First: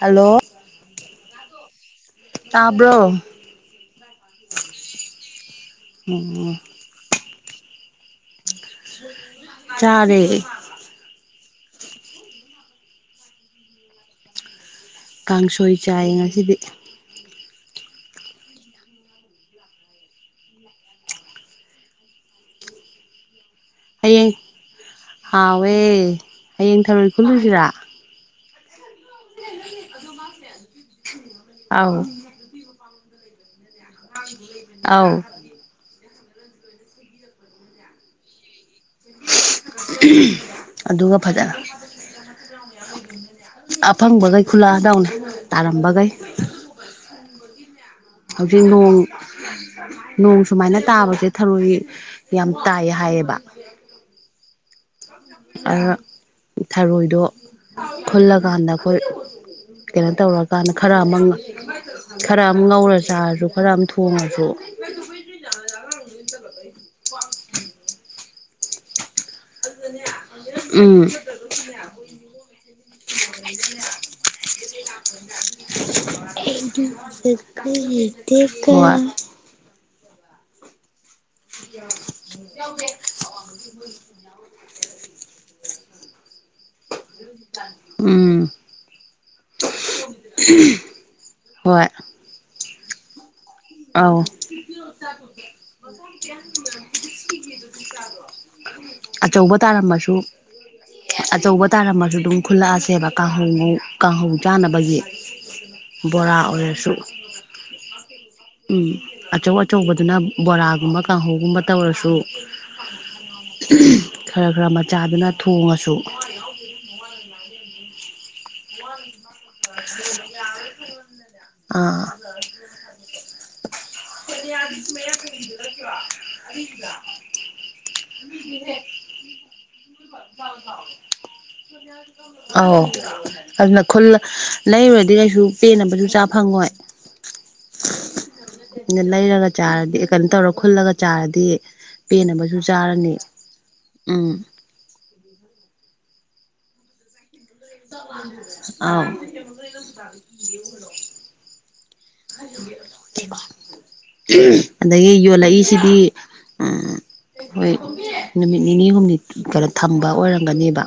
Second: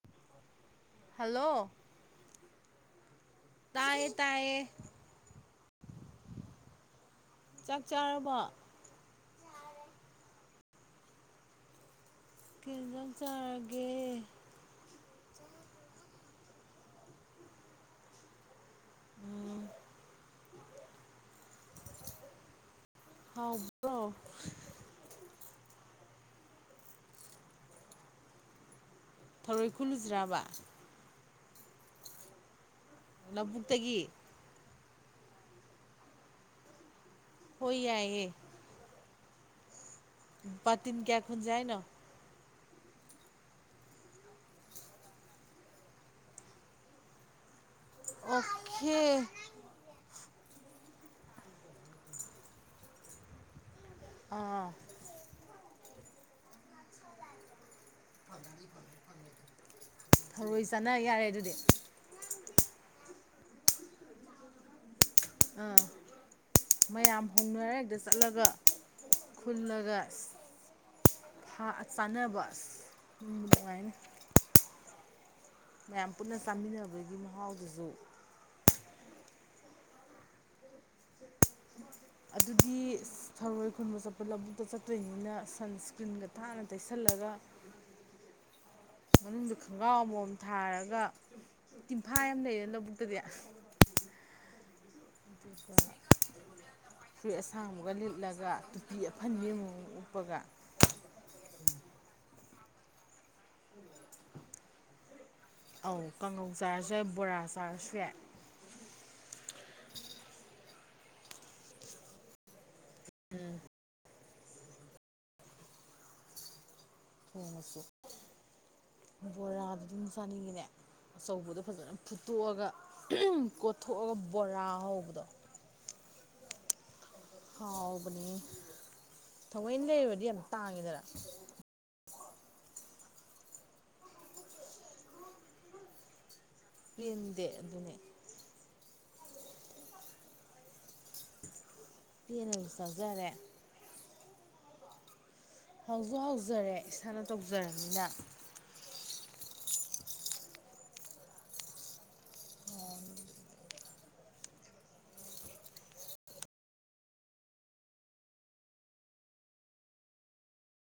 hello hello ꯇꯥꯕ꯭ꯔꯣ ꯇꯥꯏꯌꯦ ꯇꯥꯏꯌꯦ ꯑꯣ ꯆꯥꯛ ꯆꯥꯔꯕ ꯆꯔꯦ ꯈꯦꯟꯖ ꯆꯔꯒꯦ ꯀꯥꯡꯁꯣꯏ ꯆꯥꯏ ꯉꯁꯤꯗꯤ ꯎꯝ ꯎꯝ ꯍꯥꯎ ꯍꯌꯦꯡ ꯍꯥꯎꯋꯦ ꯍꯌꯦꯡ ꯊꯔꯣꯏ ꯈꯨꯜꯂꯨꯁꯤꯔ ꯊꯧꯔꯣꯏꯈ ꯂꯨꯖ꯭ꯔꯕ ꯑꯥꯎ ꯂꯧꯕꯕꯨꯨꯛꯇꯒꯤ ꯑꯥꯎ ꯍ ꯌꯥꯌꯦ ꯕꯥꯇꯤꯟ ꯑꯗꯨꯒ ꯀꯌꯥ ꯈꯨꯟꯖꯦ ꯐꯖꯅ ꯍꯥꯏꯅꯣ ꯑꯐꯪꯕꯈꯩ ꯈꯨꯜꯂꯛꯗꯎꯅꯦ ꯇꯥꯔꯝꯕꯈꯩ ꯍꯧꯖꯤꯛ ꯅꯣꯡ ꯑꯣꯈꯦ ꯅꯣꯡ ꯁꯨꯃꯥꯏꯅ ꯇꯥꯕꯁꯦ ꯊꯔꯣꯏ ꯌꯥꯝ ꯇꯥꯏ ꯍꯥꯏꯌꯦꯕ ꯑꯥ ꯊꯔꯣꯏꯗꯣ ꯈꯨꯜꯂꯀꯥꯟꯗ ꯑꯩꯈꯣꯏ ꯀꯩꯅꯣ ꯊꯔꯣꯏ ꯇꯧꯔꯀꯥꯟꯗ ꯈꯔ ꯆꯥꯅ ꯑꯃ ꯌꯥꯔꯦ ꯑꯗꯨꯗꯤ ꯈꯔ ꯑꯃ ꯉꯧꯔ ꯆꯥꯔꯁꯨ ꯈꯔ ꯑꯃ ꯊꯣꯡꯉꯁꯨ ꯑꯥ ꯃꯌꯥꯝ ꯍꯣꯡꯅꯔꯦ ꯍꯦꯛꯇ ꯆꯠꯂꯒ ꯈꯨꯜꯂꯒ ꯎꯝ ꯆꯥꯅꯕ ꯑꯗꯨꯃꯥꯏꯅ ꯎꯝ ꯃꯌꯥꯝ ꯄꯨꯟꯅ ꯆꯥꯃꯤꯟꯅꯕꯒꯤ ꯃꯍꯥꯎꯗꯨꯁꯨ ꯇꯀ ꯌꯥ ꯑꯗꯨꯗꯤ ꯁꯔꯣꯏ ꯈꯨꯟꯕ ꯆꯠꯄ ꯂꯧꯕꯨꯛꯇ ꯆꯠꯇꯣꯏꯅꯤꯅ ꯁꯟꯁꯀ꯭ꯔꯤꯟꯒ ꯊꯥꯅ ꯇꯩꯁꯜꯂꯒ ꯎꯝ ꯃꯅꯨꯡꯗ ꯈꯣꯡꯒ꯭ꯔꯥꯎ ꯑꯃꯃꯝ ꯊꯥꯔꯒ ꯇꯤꯝ ꯐꯥ ꯌꯥꯝ ꯂꯩꯔꯦ ꯂꯧꯕꯨꯛꯇꯗꯤ ꯑꯥꯎ ꯑꯗꯨꯁꯨꯅꯦ ꯐꯨꯔꯤ ꯑꯁꯥꯡꯕꯒ ꯂꯤꯠꯂꯒ ꯇꯨꯄꯤ ꯑꯐꯟ ꯌꯦ ꯑꯆꯧꯕ ꯑꯃ ꯑꯃꯨꯛ ꯇꯥꯔꯝꯃꯁꯨ ꯎꯞꯄꯒ ꯑꯆꯧꯕ ꯇꯥꯔꯝꯃꯁꯨ ꯑꯗꯨꯝ ꯈꯨꯜꯂꯛꯑꯁꯦꯕ ꯀꯥꯡꯍꯧꯉ ꯀꯥꯡꯍꯧ ꯆꯥꯅꯕꯒꯤ ꯑꯧ ꯕꯣꯔꯥ ꯀꯥꯡꯉꯧ ꯑꯣꯏꯔꯁꯨ ꯆꯥꯔꯁꯨꯦ ꯕꯣꯔꯥ ꯆꯥꯔꯁꯨꯏ ꯎꯝ ꯑꯆꯧ ꯑꯆꯧꯕꯗꯨꯅ ꯕꯣꯔꯥꯒꯨꯝꯕ ꯀꯥꯡꯍꯧꯒꯨꯝꯕ ꯇꯧꯔꯁꯨ ꯈꯔ ꯈꯔ ꯃꯆꯥꯗꯨꯅ ꯊꯣꯡꯉꯁꯨ ꯐꯦꯃꯁ ꯃ ꯑꯗꯨꯁꯅ ꯏꯉꯅꯦ ꯑꯆꯧꯕꯗꯣ ꯐꯖꯅ ꯑꯥ ꯐꯨꯠꯇꯣꯛꯑꯒ ꯀꯣꯊꯣꯛꯑꯒ ꯕꯣꯔꯥ ꯍꯧꯕꯗꯣ [inaudible] ꯍꯥꯎꯕꯅꯤ ꯊꯑꯣꯏꯅ ꯂꯩꯗꯤ ꯌꯥꯝ ꯇꯥꯡꯉꯤꯗꯅ ꯑꯥꯎ ꯑꯗꯨꯅ ꯈꯨꯜ ꯂꯩꯔꯨꯔꯗꯤ ꯀꯩꯁꯨ ꯄꯦꯟꯅꯕꯁꯨ ꯆꯥ ꯐꯪꯉꯣꯏ ꯌꯦꯟꯗꯦ ꯑꯗꯨꯅꯦ ꯂꯩꯔꯒ ꯆꯥꯔꯗꯤ ꯀꯩꯅꯣ ꯇꯧꯔ ꯈꯨꯜꯂꯒ ꯆꯥꯔꯗꯤ ꯄꯦꯟꯅꯕꯁꯨ ꯄꯦꯟꯅꯁꯨ ꯆꯥꯔꯅꯤ ꯆꯥꯖꯔꯦ ꯎꯝ ꯍꯧꯁꯨꯣ ꯍꯧꯖꯔꯦ ꯏꯁꯅ ꯑ [inaudible] ꯑꯗꯒꯤ ꯌꯣꯜꯂꯛꯏꯁꯤꯗꯤ ꯍꯣꯏ ꯅꯨꯃꯤꯠ ꯅꯤꯅꯤ ꯍꯨꯝꯅꯤ ꯀꯩꯅꯣ ꯊꯝꯕ ꯑꯣꯏꯔꯝꯒꯅꯦꯕ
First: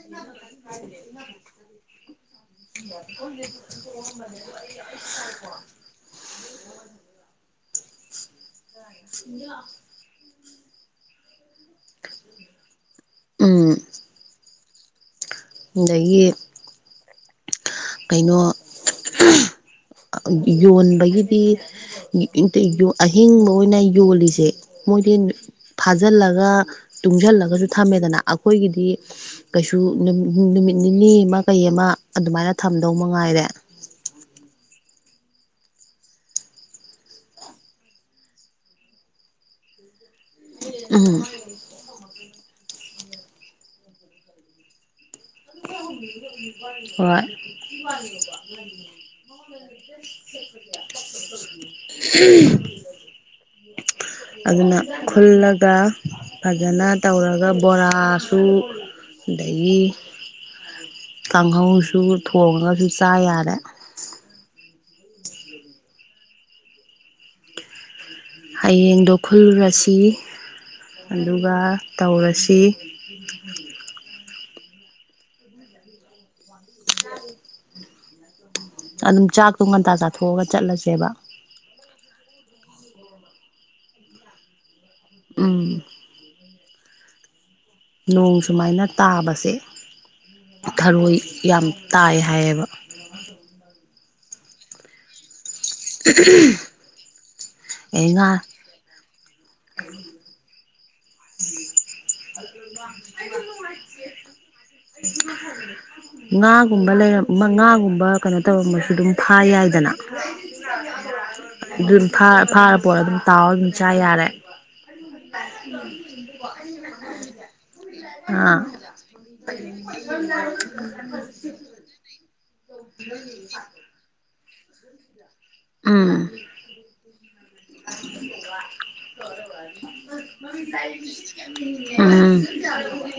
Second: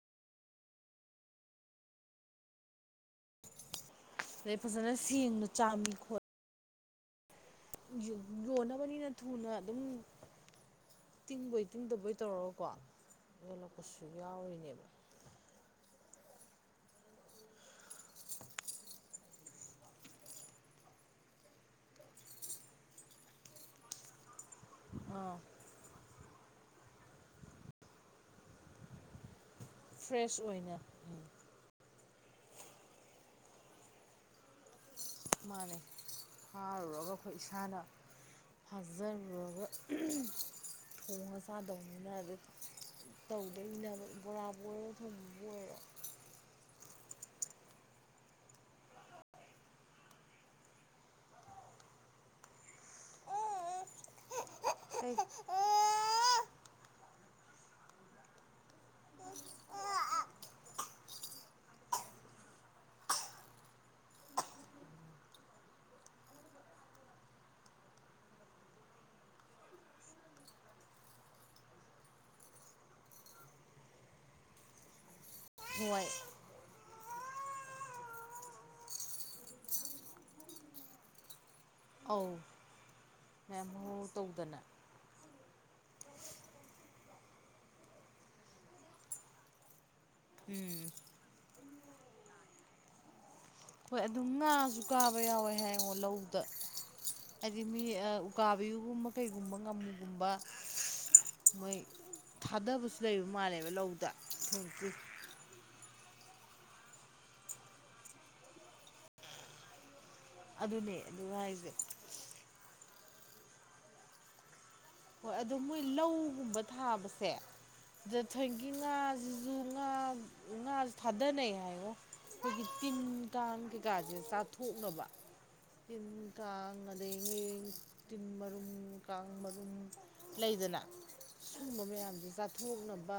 [inaudible] [unintelligible] ꯑꯗꯩ ꯐꯖꯅ ꯁꯦꯡꯅ ꯆꯥꯝꯃꯤ ꯈꯣꯠꯂꯤ ꯌꯣꯟꯅꯕꯅꯤꯅ ꯊꯨꯅ ꯑꯗꯨꯝ ꯇꯤꯡꯕꯣꯏ ꯇꯤꯡꯗꯕꯣꯏ ꯇꯧꯔꯒꯀꯣ ꯎꯝ ꯌꯜꯂꯛꯄꯁꯨ ꯌꯥꯎꯔꯤꯅꯦꯕ ꯑꯗꯒꯤ ꯀꯩꯅꯣ ꯌꯣꯟꯕꯒꯤꯗꯤ ꯑꯍꯤꯡꯕ ꯑꯣꯏꯅ ꯌꯣꯜꯂꯤꯁꯦ ꯃꯣꯏꯗꯤ ꯑꯥ ꯐꯥꯖꯤꯜꯂꯒ ꯇꯨꯡꯁꯤꯜꯂꯒꯁꯨ ꯊꯝꯃꯦꯗꯅ ꯑꯩꯈꯣꯏꯒꯤꯗꯤ ꯀꯩꯁꯨ ꯐ꯭ꯔꯦꯁ ꯑꯣꯏꯅ ꯅꯨꯃꯤꯠ ꯅꯤꯅꯤ ꯑꯃ ꯀꯩ ꯑꯃ ꯑꯗꯨꯃꯥꯏꯅ ꯊꯝꯗꯧ ꯃꯉꯥꯏꯔꯦ ꯃꯥꯥꯟꯅꯩ ꯐꯔꯨꯔꯒ ꯑꯩꯈꯣꯏ ꯏꯁꯥꯅ ꯐꯖꯔꯕ ꯎꯝ ꯊꯣꯡꯉ ꯆꯥꯗꯧꯅꯤꯅ ꯑꯗꯨ ꯇꯧꯗꯣꯏꯅꯦ ꯕꯣꯔꯥ ꯕꯣꯔꯥ ꯍꯣ [unintelligible] ꯑꯗꯨꯅ ꯈꯨꯜꯂꯒ ꯐꯖꯅ ꯇꯧꯔꯒ ꯕꯣꯔꯥꯁꯨ ꯑꯗꯒꯤ ꯀꯥꯡꯍꯧꯁꯨ ꯊꯣꯡꯉꯒꯁꯨ ꯆꯥ ꯌꯥꯔꯦ ꯍꯌꯦꯡꯗꯣ ꯈꯨꯜꯂꯨꯔꯁꯤ ꯑꯗꯨꯒ ꯇꯧꯔꯁꯤ 'unintelligible' ꯍꯅꯨꯡꯏ ꯌꯥ ꯑꯗꯨꯝ ꯆꯥꯛꯇꯣ ꯉꯟꯇꯥ ꯆꯥꯊꯣꯛꯑꯒ ꯆꯠꯂꯁꯦꯕ ꯑꯧ ꯃꯌꯥꯝꯃꯨ ꯇꯧꯗꯅ ꯎꯝ ꯅꯣꯡ ꯁꯨꯃꯥꯏꯅ ꯇꯥꯕꯁꯦ ꯎꯝ ꯊꯔꯣꯏ ꯌꯥꯝ ꯇꯥꯏ ꯍꯥꯏꯌꯦꯕ ꯍꯣꯏ ꯑꯗꯨꯝ ꯉꯥꯁꯨ ꯀꯥꯕ ꯌꯥꯎꯋꯦ ꯍꯥꯏꯉꯣ ꯂꯧꯗ ꯍꯥꯏꯗꯤ ꯃꯤ ꯑꯦ ꯉꯥ ꯎꯀꯥ ꯕꯌꯨꯒꯨꯝꯕ ꯀꯩꯒꯨꯝꯕ ꯉꯥꯃꯨꯒꯨꯝꯕ ꯃꯣꯏ ꯊꯥꯗꯕꯁꯨ ꯂꯩꯕ ꯃꯥꯜꯂꯦꯕ ꯂꯧꯗ ꯊꯋꫭꯟꯀꯩ ꯉꯥꯒꯨꯝꯕ ꯂꯩꯔ ꯉꯥꯒꯨꯝꯕ ꯀꯩꯅꯣ ꯇꯧꯔꯝꯃꯁꯨ ꯑꯗꯨꯝ ꯐꯥ ꯌꯥꯏꯗꯅ ꯑꯗꯨꯅꯦ ꯑꯗꯨ ꯍꯥꯏꯁꯦ ꯑꯗꯨꯝ ꯐꯥꯔ ꯐꯥꯔ ꯄꯨꯔꯛꯑꯒꯥ ꯑꯗꯨꯝ ꯇꯥꯎꯔ ꯑꯗꯨꯝ ꯆꯥ ꯌꯥꯔꯦ ꯍꯣꯏ ꯑꯗꯣ ꯃꯣꯏ ꯂꯧꯒꯨꯝꯕ ꯊꯥꯕꯁꯦ ꯑꯗꯥ ꯑꯥ ꯊꯣꯏꯒꯤ ꯉꯥꯁꯤꯁꯨ ꯉꯥ ꯉꯥꯁꯨ ꯊꯥꯗꯅꯩ ꯍꯥꯏꯉꫭ ꯑꯩꯈꯣꯏꯒꯤ ꯇꯤꯟ ꯀꯥꯡ ꯀꯩꯀꯥꯁꯦ ꯆꯥꯊꯣꯛꯅꯕ ꯇꯤꯟ ꯎꯝ ꯀꯥꯡ ꯑꯗꯩꯒꯤ ꯇꯤꯟ ꯃꯔꯨꯝ ꯀꯥꯡ ꯃꯔꯨꯝ ꯂꯩꯗꯅ ꯁꯒꯨꯝꯕ ꯃꯌꯥꯝꯁꯦ ꯎꯝ ꯀꯥꯊꯣꯛꯅꯕ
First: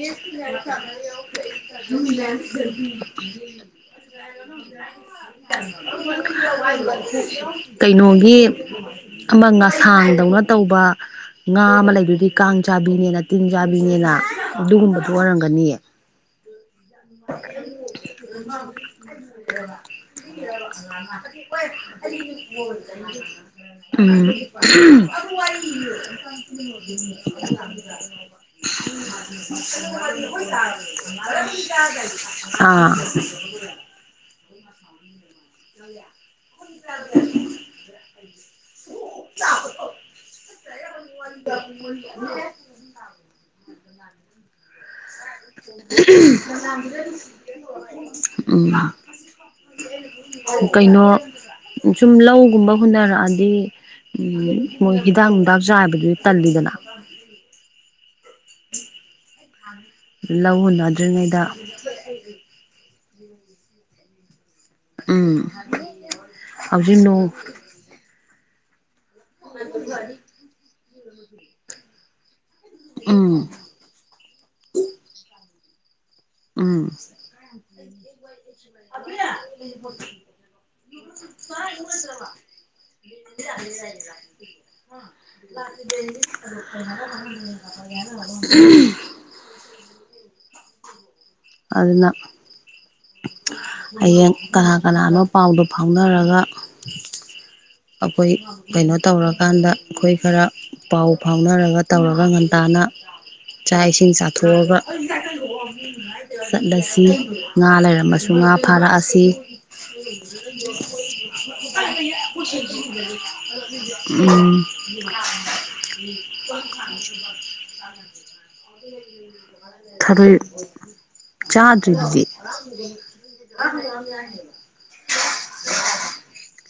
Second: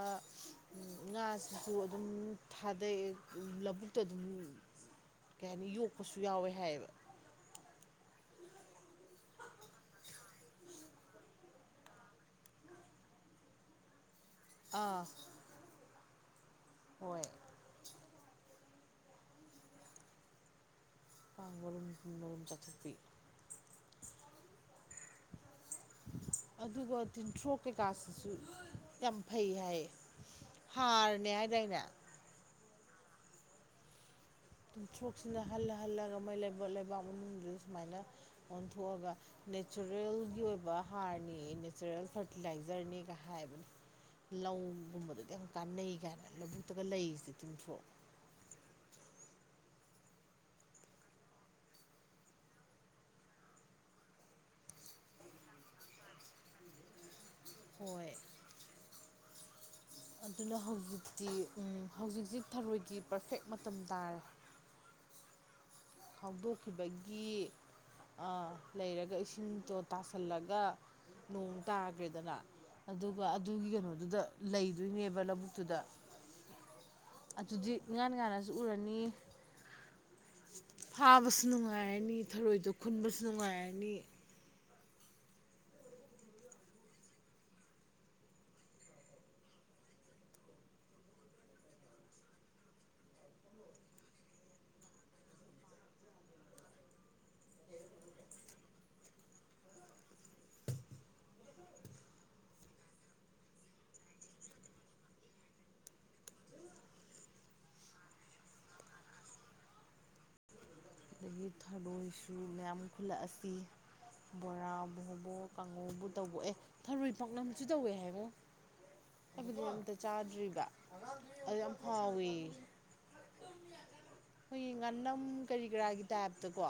ꯉꯥꯁꯤꯁꯨ ꯑꯗꯨꯝ ꯊꯥꯗꯩꯑ ꯂꯧꯕꯨꯛꯇ ꯑꯗꯨꯝ ꯀꯩ ꯍꯥꯏꯅꯤ ꯌꯣꯛꯄꯁꯨ ꯌꯥꯎꯋꯦ ꯍꯥꯏꯌꯦꯕ ꯀꯩꯅꯣꯒꯤ ꯑꯃ ꯉꯁꯥꯡꯗꯧꯅ ꯇꯧꯕ ꯉꯥ ꯑꯃ ꯂꯩꯗꯨꯗꯤ ꯀꯥꯡ ꯆꯥꯕꯤꯅꯦꯅ ꯇꯤꯡ ꯆꯥꯕꯤꯅꯦꯅ ꯑꯥ ꯑꯗꯨꯒꯨꯝꯕꯗꯨ ꯑꯣꯏꯔꯝꯒꯅꯤꯌꯦ ꯍꯣꯏ ꯀꯥꯡ [unintelligible] ꯃꯔꯨꯝ ꯇꯤꯟ ꯃꯔꯨꯝ ꯆꯥꯊꯣꯛꯄꯤ ꯎꯝ ꯑꯗꯨꯒ ꯇꯤꯟꯊ꯭ꯔꯣꯛ ꯀꯩꯀꯥꯁꯤꯁꯨ ꯌꯥꯝ ꯐꯩ ꯍꯥꯏꯌꯦ [unintelligible] ꯍꯥꯔꯅꯦ ꯍꯥꯏꯗꯥꯏꯅꯦ ꯑꯥ [unintelligible] ꯇꯤꯟꯊꫭꯛꯁꯤꯅ ꯍꯜꯂ ꯍꯜꯂꯒ ꯃꫭꯏ ꯂꯩꯕꯣꯠ ꯂꯩꯕꯥꯛ ꯃꯅꯨꯡꯗꯗꯨ ꯁꯨꯃꯥꯏꯅ ꯑꯣꯟꯊꯣꯛꯑꯒ ꯅꯦꯆꯔꯦꯜꯒꯤ ꯑꯣꯏꯕ ꯍꯥꯔꯅꯤ ꯅꯦꯆꯔꯦꯜ ꯐꯔꯇꯤꯂꯥꯏꯖꯔꯅꯤꯒ ꯍꯥꯏꯕꯅꯤ ꯂꯧꯒꯨꯝꯕꯗꯗꯤ ꯌꯥꯝ ꯀꯥꯟꯅꯩ ꯀꯥꯏꯅ ꯂꯧꯕꯨꯛꯇꯒ ꯂꯩꯔꯤꯁꯤ ꯇꯤꯟꯊꫭꯛ ꯎꯝ ꯀꯩꯅꯣ ꯁꯨꯝ ꯂꯧꯒꯨꯝꯕ ꯍꯨꯟꯅꯔꯛꯑꯗꯤ ꯃꯣꯏ ꯍꯤꯗꯥꯛ ꯅꯨꯡꯗꯥꯛ ꯆꯥꯥꯏꯕꯗꯨꯗꯤ ꯇꯜꯂꯤꯗꯅ ꯍꯣꯏ [unintelligible] ꯂꯧ ꯑꯗꯨꯅ ꯍꯧꯖꯤꯛꯇꯤ ꯍꯨꯟꯅꯗ꯭ꯔꯤꯉꯩꯗ ꯎꯝ ꯍꯧꯖꯤꯛꯁꯤ ꯊꯔꯣꯏꯒꯨ ꯄꯔꯐꯦꯛ ꯃꯇꯝ ꯇꯥꯔꯦ ꯎꯝ ꯍꯧꯖꯤꯛ ꯅꯣꯡ ꯐꯥꯎꯗꯣꯛꯈꯤꯕꯒꯤ ꯑꯥ ꯂꯩꯔꯒ ꯏꯁꯤꯡ ꯆꯣ ꯇꯥꯁꯜꯂꯒ ꯅꯣꯡ ꯇꯥꯈ꯭ꯔꯦꯗꯅ ꯑꯗꯨꯒ ꯎꯝ ꯑꯗꯨꯒꯤ ꯀꯩꯅꯣꯗꯨꯗ ꯂꯩꯗꯣꯏꯅꯦꯕ ꯂꯧꯕꯨꯛꯇꯨꯗ ꯎꯝ ꯑꯗꯨꯗꯤ ꯏꯉꯥꯟ ꯉꯥꯟꯅꯁꯨ ꯎꯔꯅꯤ [unintelligible] ꯐꯥꯕꯁꯨ ꯅꯨꯡꯉꯥꯏꯔꯅꯤ ꯊꯔꯣꯏꯗꯣ ꯈꯨꯟꯕꯁꯨ ꯅꯨꯡꯉꯥꯏꯔꯅꯤ [unintelligible] ꯑꯗꯨꯅ ꯍꯌꯦꯡ ꯀꯅꯥ ꯀꯅꯥꯅꯣ ꯄꯥꯎꯗꯣ ꯐꯥꯎꯅꯔꯒ ꯑꯩꯈꯣꯏ ꯀꯩꯅꯣ ꯇꯧꯔꯀꯥꯟꯗ ꯑꯩꯈꯣꯏ ꯈꯔ ꯄꯥꯎ ꯐꯥꯎꯅꯔꯒ ꯇꯧꯔꯒ ꯉꯟꯇꯥꯅ ꯆꯥꯛ ꯏꯁꯤꯡ ꯆꯥꯊꯣꯛꯑꯒ [unintelligible] ꯆꯠꯂꯥꯁꯤ ꯉꯥ ꯂꯩꯔꯝꯃꯁꯨ ꯉꯥ ꯐꯥꯔꯛꯑꯁꯤ [inaudible] ꯑꯗꯥꯒꯤ ꯊꯔꯣꯏꯁꯨ ꯃꯌꯥꯝ ꯈꯨꯜꯂꯛ ꯑꯁꯤ ꯎꯝ ꯕꯣꯔꯥꯕꯨ ꯍꯧꯕꯔꫭ ꯀꯥꯡꯍꯧꯕꯨ ꯇꯧꯕꯥꯋꯦ ꯑꯦ ꯊꯔꯣꯏ ꯄꯥꯛꯅꯝꯁꯨ ꯇꯧꯋꯦ ꯍꯥꯏꯉꫭ ꯍꯥꯏꯕꯗꯣ ꯑꯝꯇ ꯊꯔꯣꯏ ꯆꯥꯗ꯭ꯔꯤꯕ ꯑꯗꯨ ꯌꯥꯝ ꯆꯥꯗ꯭ꯔꯤꯗꯨꯗꯤ ꯍꯥꯎꯋꯦꯌꯦ ꯑꯩꯈꯣꯏꯒꯤ ꯉꯅꯝ ꯀꯔꯤ ꯀꯔꯥꯒꯤ ꯇꯥꯏꯞꯇꯀꯣ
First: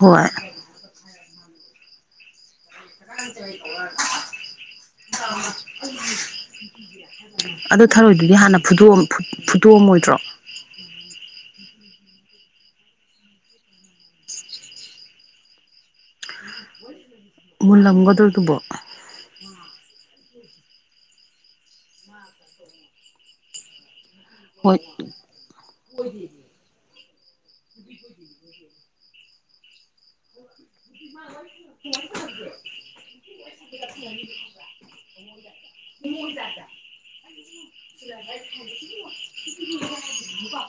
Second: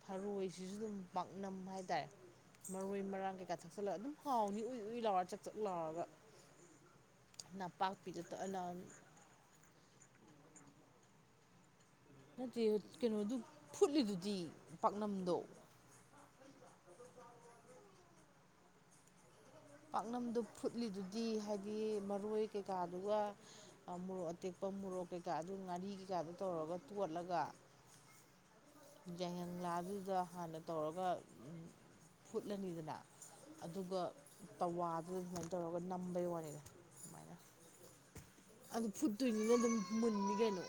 ꯍꯣꯏ ꯊꯔꯣꯏꯁꯤꯁꯨ ꯑꯗꯨꯝ ꯄꯥꯛꯅꯝ ꯍꯥꯏꯇꯥꯔꯦ ꯃꯔꯣꯏ ꯃꯔꯥꯡ ꯀꯩꯀꯥ ꯊꯛꯆꯜꯂꯒ ꯑꯗꯨꯝ ꯍꯥꯎꯅꯤ ꯎꯏ ꯎꯏ ꯂꯥꯎꯔ ꯆꯛ ꯆꯛ ꯂꯥꯎꯔꯒ ꯑꯗꯣ ꯅꯄꯥꯛꯄꯤꯗ ꯊꯔꯣꯏꯗꯨꯗꯤ ꯍꯥꯟꯅ ꯐꯨꯑ ꯐꯨꯠꯇꯣꯛꯑꯝꯃꯣꯏꯗ꯭ꯔꯣ ꯅꯠꯇꯦ ꯀꯩꯅꯣꯗꯨ ꯐꯨꯠꯂꯤꯗꯨꯗꯤ ꯄꯥꯛꯅꯝꯗꯣ ꯃꯨꯜꯂꯝꯒꯗ꯭ꯔꯣ ꯑꯗꯨꯕꯣ ꯄꯥꯛꯅꯝꯗꯨ ꯐꯨꯠꯂꯤꯗꯨꯗꯤ ꯍꯥꯏꯗꯤ ꯃꯔꯣꯏ ꯀꯩꯀꯥꯗꯨꯒ ꯃꯣꯔꯣꯛ ꯇꯦꯛꯄ ꯍꯣꯏ ꯃꯣꯔꯣꯛ ꯀꯩꯀꯥ ꯑꯗꯨ ꯉꯥꯔꯤ ꯀꯩꯀꯥꯗꯣ ꯇꯧꯔꯒ ꯇꯣꯠꯂꯒ ꯌꯥꯏꯉꯪꯂꯥꯗꯨꯗ ꯍꯥꯟꯅ ꯇꯧꯔꯒ ꯎꯝ ꯐꯨꯠꯂꯅꯤꯗꯅ ꯑꯗꯨꯒ ꯇꯋꯥꯗꯨꯗ ꯇꯧꯔꯒ ꯅꯝꯕꯩ ꯋꯥꯅꯤꯗ ꯁꯨꯃꯥꯏꯅ ꯑꯗꯨ ꯐꯨꯠꯇꯣꯏꯅꯤꯅ ꯑꯗꯨꯝ ꯃꯨꯟꯅꯤ ꯀꯩꯅꯣ [inaudible] [inaudible]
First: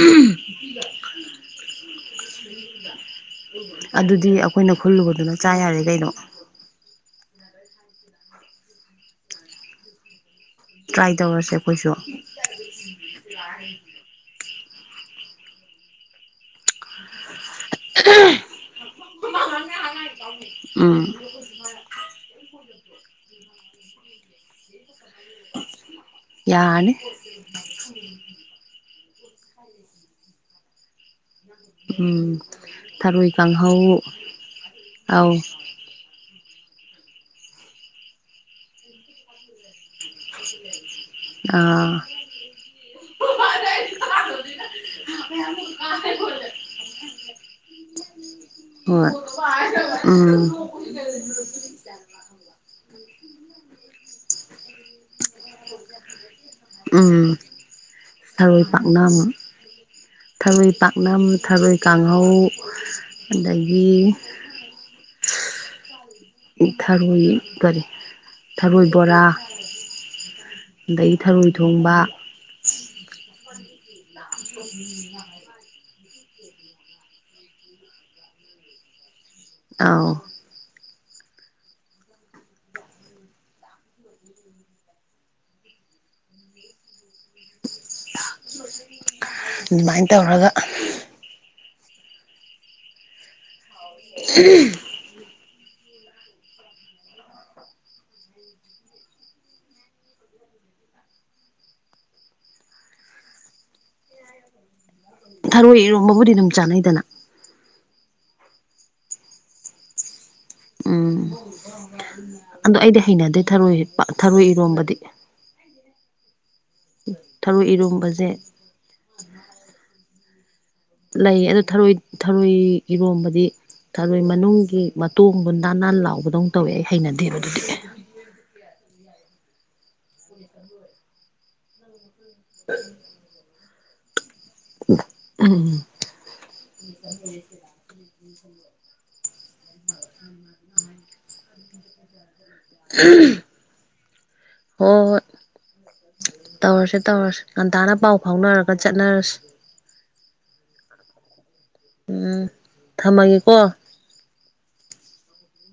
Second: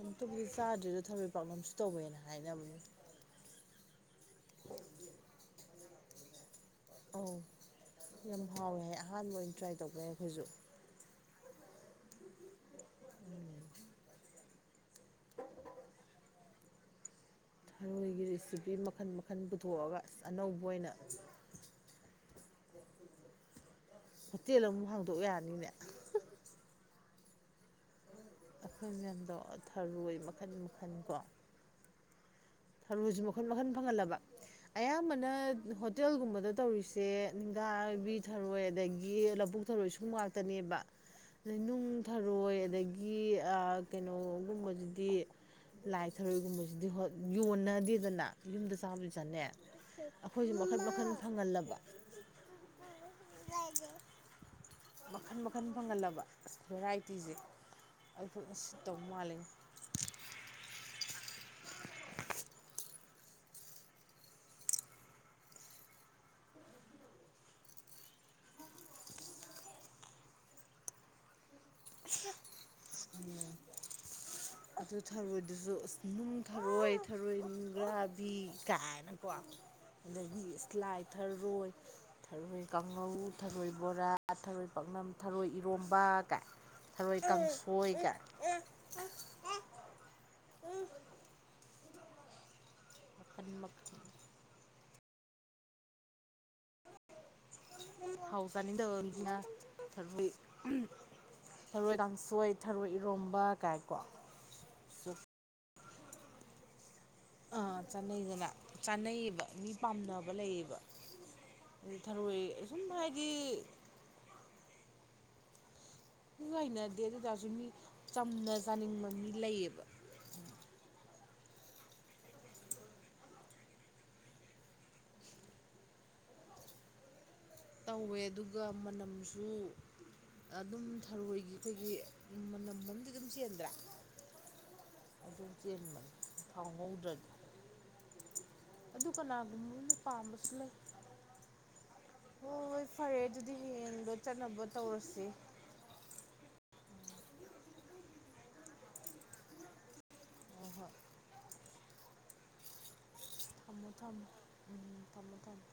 ꯑꯝꯇꯕꯨꯗꯤ ꯆꯥꯗ꯭ꯔꯤꯗꯣ ꯊꯔꯣꯏ ꯄꯥꯛꯅꯝꯁꯨ ꯇꯧꯋꯦꯅ ꯍꯥꯏꯅꯕꯅꯤ ꯑꯗꯨꯗꯤ ꯑꯈꯣꯏꯅ ꯈꯨꯜꯂꯨꯕꯗꯨꯅ ꯆꯥ ꯌꯥꯔꯦ ꯀꯩꯅꯣ ꯑꯧ ꯌꯥꯝ ꯍꯥꯎꯋꯦ ꯍꯥꯏ ꯑꯍꯥꯟꯕ ꯑꯣꯏꯅ ꯇ꯭ꯔꯥꯏ ꯇꯧꯕ ꯌꯥꯏ ꯑꯈꯣꯏꯖꯨ ꯇ꯭ꯔꯥꯏ ꯇꯧꯔꯁꯦ ꯑꯩꯈꯣꯏꯁꯨ [unintelligible] [inaudible] ꯊꯔꯣꯏꯒꯤ ꯔꯤꯁꯤꯄꯤ ꯃꯈꯟ ꯃꯈꯟ ꯄꯨꯊꯣꯛꯑꯒ ꯑꯁ‌ ꯑꯅꯧꯕ ꯑꯣꯏꯅ ꯎꯝ ꯍꯣꯇꯦꯜ ꯑꯃꯨꯛ ꯍꯥꯡꯗꯣꯛ ꯌꯥꯅꯤꯅꯦ ꯌꯥꯔꯅꯤ ꯑꯩꯈꯣꯏ ꯃꯌꯥꯝꯗꯣ ꯊꯔꯣꯏ ꯃꯈꯟ ꯃꯈꯜ ꯀꯣ [inaudible] ꯎꯝ ꯊꯔꯣꯖꯨ ꯊꯔꯣꯏ ꯃꯈꯟ ꯃꯈꯟ ꯀꯥꯡꯍꯧ ꯐꯪꯍꯜꯂꯕ ꯑꯌꯥꯝꯕꯅ ꯑꯧ ꯍꯣꯠ ꯍꯣꯇꯦꯜꯒꯨꯝꯕꯗ ꯇꯧꯔꯤꯁꯦ ꯅꯤꯡꯒꯥꯕꯤ ꯊꯔꯣꯏ ꯑꯗꯥꯒꯤ ꯂꯕꯨꯨꯛ ꯊꯔꯣꯏꯁꯨꯝ ꯉꯥꯛꯇꯅꯦꯕ ꯂꯩꯅꯨꯡ ꯑꯥ ꯊꯔꯣꯏ ꯑꯗꯒꯤ ꯑꯥ ꯀꯩꯅꯣꯒꯨꯝꯕꯖꯤꯗꯤ ꯂꯥꯏ ꯊꯔꯣꯏꯒꯨꯝꯕꯖꯤꯗꯤ ꯍꯣꯠ ꯌꯣꯟꯅꯗꯦꯗꯅ ꯌꯨꯝꯗ ꯆꯥꯕꯗꯤ ꯍꯣꯏ ꯆꯠꯅꯩ ꯑꯩꯈꯣꯏꯖꯨ ꯎꯝ ꯃꯈꯜ ꯃꯈꯜ ꯐꯪꯍꯜꯂꯕ ꯃꯈꯜ ꯃꯈꯜ ꯐꯪꯍꯜꯂꯕ ꯑꯁ ꯚꯦꯔꯥꯏꯇꯤꯖꯦ ꯎꯝ ꯑꯗꯣ ꯊꯔꯣꯏ ꯁꯤꯠꯇꯧ ꯄꯥꯛꯅꯝ ꯃꯥꯜꯂꯤ ꯊꯔꯣꯏ ꯄꯥꯛꯅꯝ ꯊꯔꯣꯏ ꯀꯥꯡꯍꯧ ꯑꯗꯒꯤ ꯊꯔꯣꯏ ꯀꯔꯤ ꯊꯔꯣꯏ ꯕꯣꯔꯥ ꯑꯗꯒꯤ ꯊꯔꯣꯏ ꯊꯣꯡꯕ ꯎꯝ ꯑꯗꯨ ꯊꯔꯣꯏꯗꯨꯖꯨ ꯑꯁ ꯅꯨꯡ ꯊꯔꯣꯏ ꯊꯔꯣꯏ ꯅꯨꯡꯒꯥꯕꯤ ꯀꯥꯏꯅ ꯀꯣ ꯑꯥꯎ ꯑꯗꯒꯤ ꯂꯥꯏ ꯊꯔꯣꯏ ꯊꯔꯣꯏ ꯀꯥꯡꯉꯧ ꯊꯔꯣꯏ ꯕꯣꯔꯥ ꯊꯔꯣꯏ ꯄꯥꯛꯅꯝ ꯊꯔꯣꯏ ꯏꯔꯣꯝꯕ ꯀꯥꯏ ꯊꯔꯣꯏ ꯀꯥꯡꯁꯣꯏꯒ ꯑꯗꯨꯃꯥꯏꯅ ꯇꯧꯔꯒ ꯃꯈꯟ ꯃꯛ ꯎꯝ ꯊꯥꯎ ꯆꯥꯅꯤꯡꯗꯕꯃꯤꯅ ꯊꯔꯣ ꯊꯔꯣꯏ ꯀꯥꯡꯁꯣꯏ ꯊꯔꯣꯏ ꯏꯔꯣꯝꯕ ꯀꯥꯏꯀꯣ ꯁꯨ ꯊꯔꯣꯏ ꯏꯔꯣꯟꯕꯕꯨꯗꯤ ꯑꯗꯨꯝ ꯆꯥꯅꯩꯗꯅ ꯑ ꯆꯥꯅꯩꯗꯅ ꯆꯥꯅꯩꯌꯦꯕ ꯃꯤ ꯄꯥꯝꯅꯕ ꯂꯩꯌꯦꯕ ꯎꯝ ꯑꯗꯩ ꯊꯔꯣꯏ ꯑꯗꯣ ꯁꯨꯝ ꯑꯩꯗꯤ ꯍꯥꯏꯗꯤ ꯍꯩꯅꯗꯦ ꯊꯔꯣꯏ ꯊꯔꯣꯏ ꯏꯔꯣꯝꯕꯗꯤ ꯑꯈꯣꯏꯖꯨ ꯍꯩꯅꯗꯦ ꯑꯗꯣꯏꯇꯥꯔꯁꯨ ꯃꯤ ꯊꯔꯣꯏ ꯏꯔꯣꯝꯕꯁꯦ ꯆꯝꯅ ꯆꯥꯅꯤꯡꯕ ꯃꯤ ꯂꯩꯌꯦꯕ ꯂꯩ ꯑꯗꯨ ꯊꯔꯣꯏ ꯊꯔꯣꯏ ꯏꯔꯣꯝꯕꯗꯤ ꯊꯔꯣꯏ ꯃꯅꯨꯡꯒꯤ ꯃꯇꯣꯡꯗꯣ ꯅꯥ ꯅꯥꯟ ꯂꯥꯎꯕꯗꯧꯅ ꯇꯧꯋꯦ ꯑꯩ ꯍꯩꯅꯗꯦꯕ ꯑꯗꯨꯗꯤ ꯇꯧꯋꯦ ꯑꯗꯨꯒ ꯃꯅꯝꯖꯨ ꯑꯗꯨꯝ ꯊꯔꯣꯏꯒꯤ ꯑꯩꯈꯣꯏꯒꯤ ꯎꯝ ꯃꯅꯝ ꯑꯃꯗꯤ ꯑꯗꯨꯝ ꯆꯦꯟꯗ꯭ꯔꯥ ꯑꯗꯨꯝ ꯆꯦꯟꯕ ꯊꯥꯎ ꯉꯧꯗ꯭ꯔꯗꯤ ꯑꯗꯨ ꯀꯅꯥꯒꯨꯝꯕꯅ ꯄꯥꯝꯕꯁꯨ ꯂꯩ ꯍꯣꯏ ꯍꯣꯏ ꯐꯔꯦ ꯑꯗꯨꯗꯤ ꯍꯌꯦꯡꯗꯣ ꯆꯠꯅꯕ ꯍꯣꯏ ꯍꯣꯏ ꯇꯧꯔꯁꯤ ꯇꯧꯔꯁꯦ ꯇꯧꯔꯁꯦ ꯉꯟꯇꯥꯅ ꯄꯥꯎ ꯐꯥꯎꯅꯔꯒ ꯆꯠꯅꯔꯁꯤ ꯍꯣꯏ ꯍꯣꯏ ꯎꯝ ꯊꯝꯃꯒꯦꯀꯣ ꯊꯝꯃꯣ ꯊꯝꯃꯣ ꯎꯝ ꯊꯝꯃꯣ ꯊꯝꯃꯣ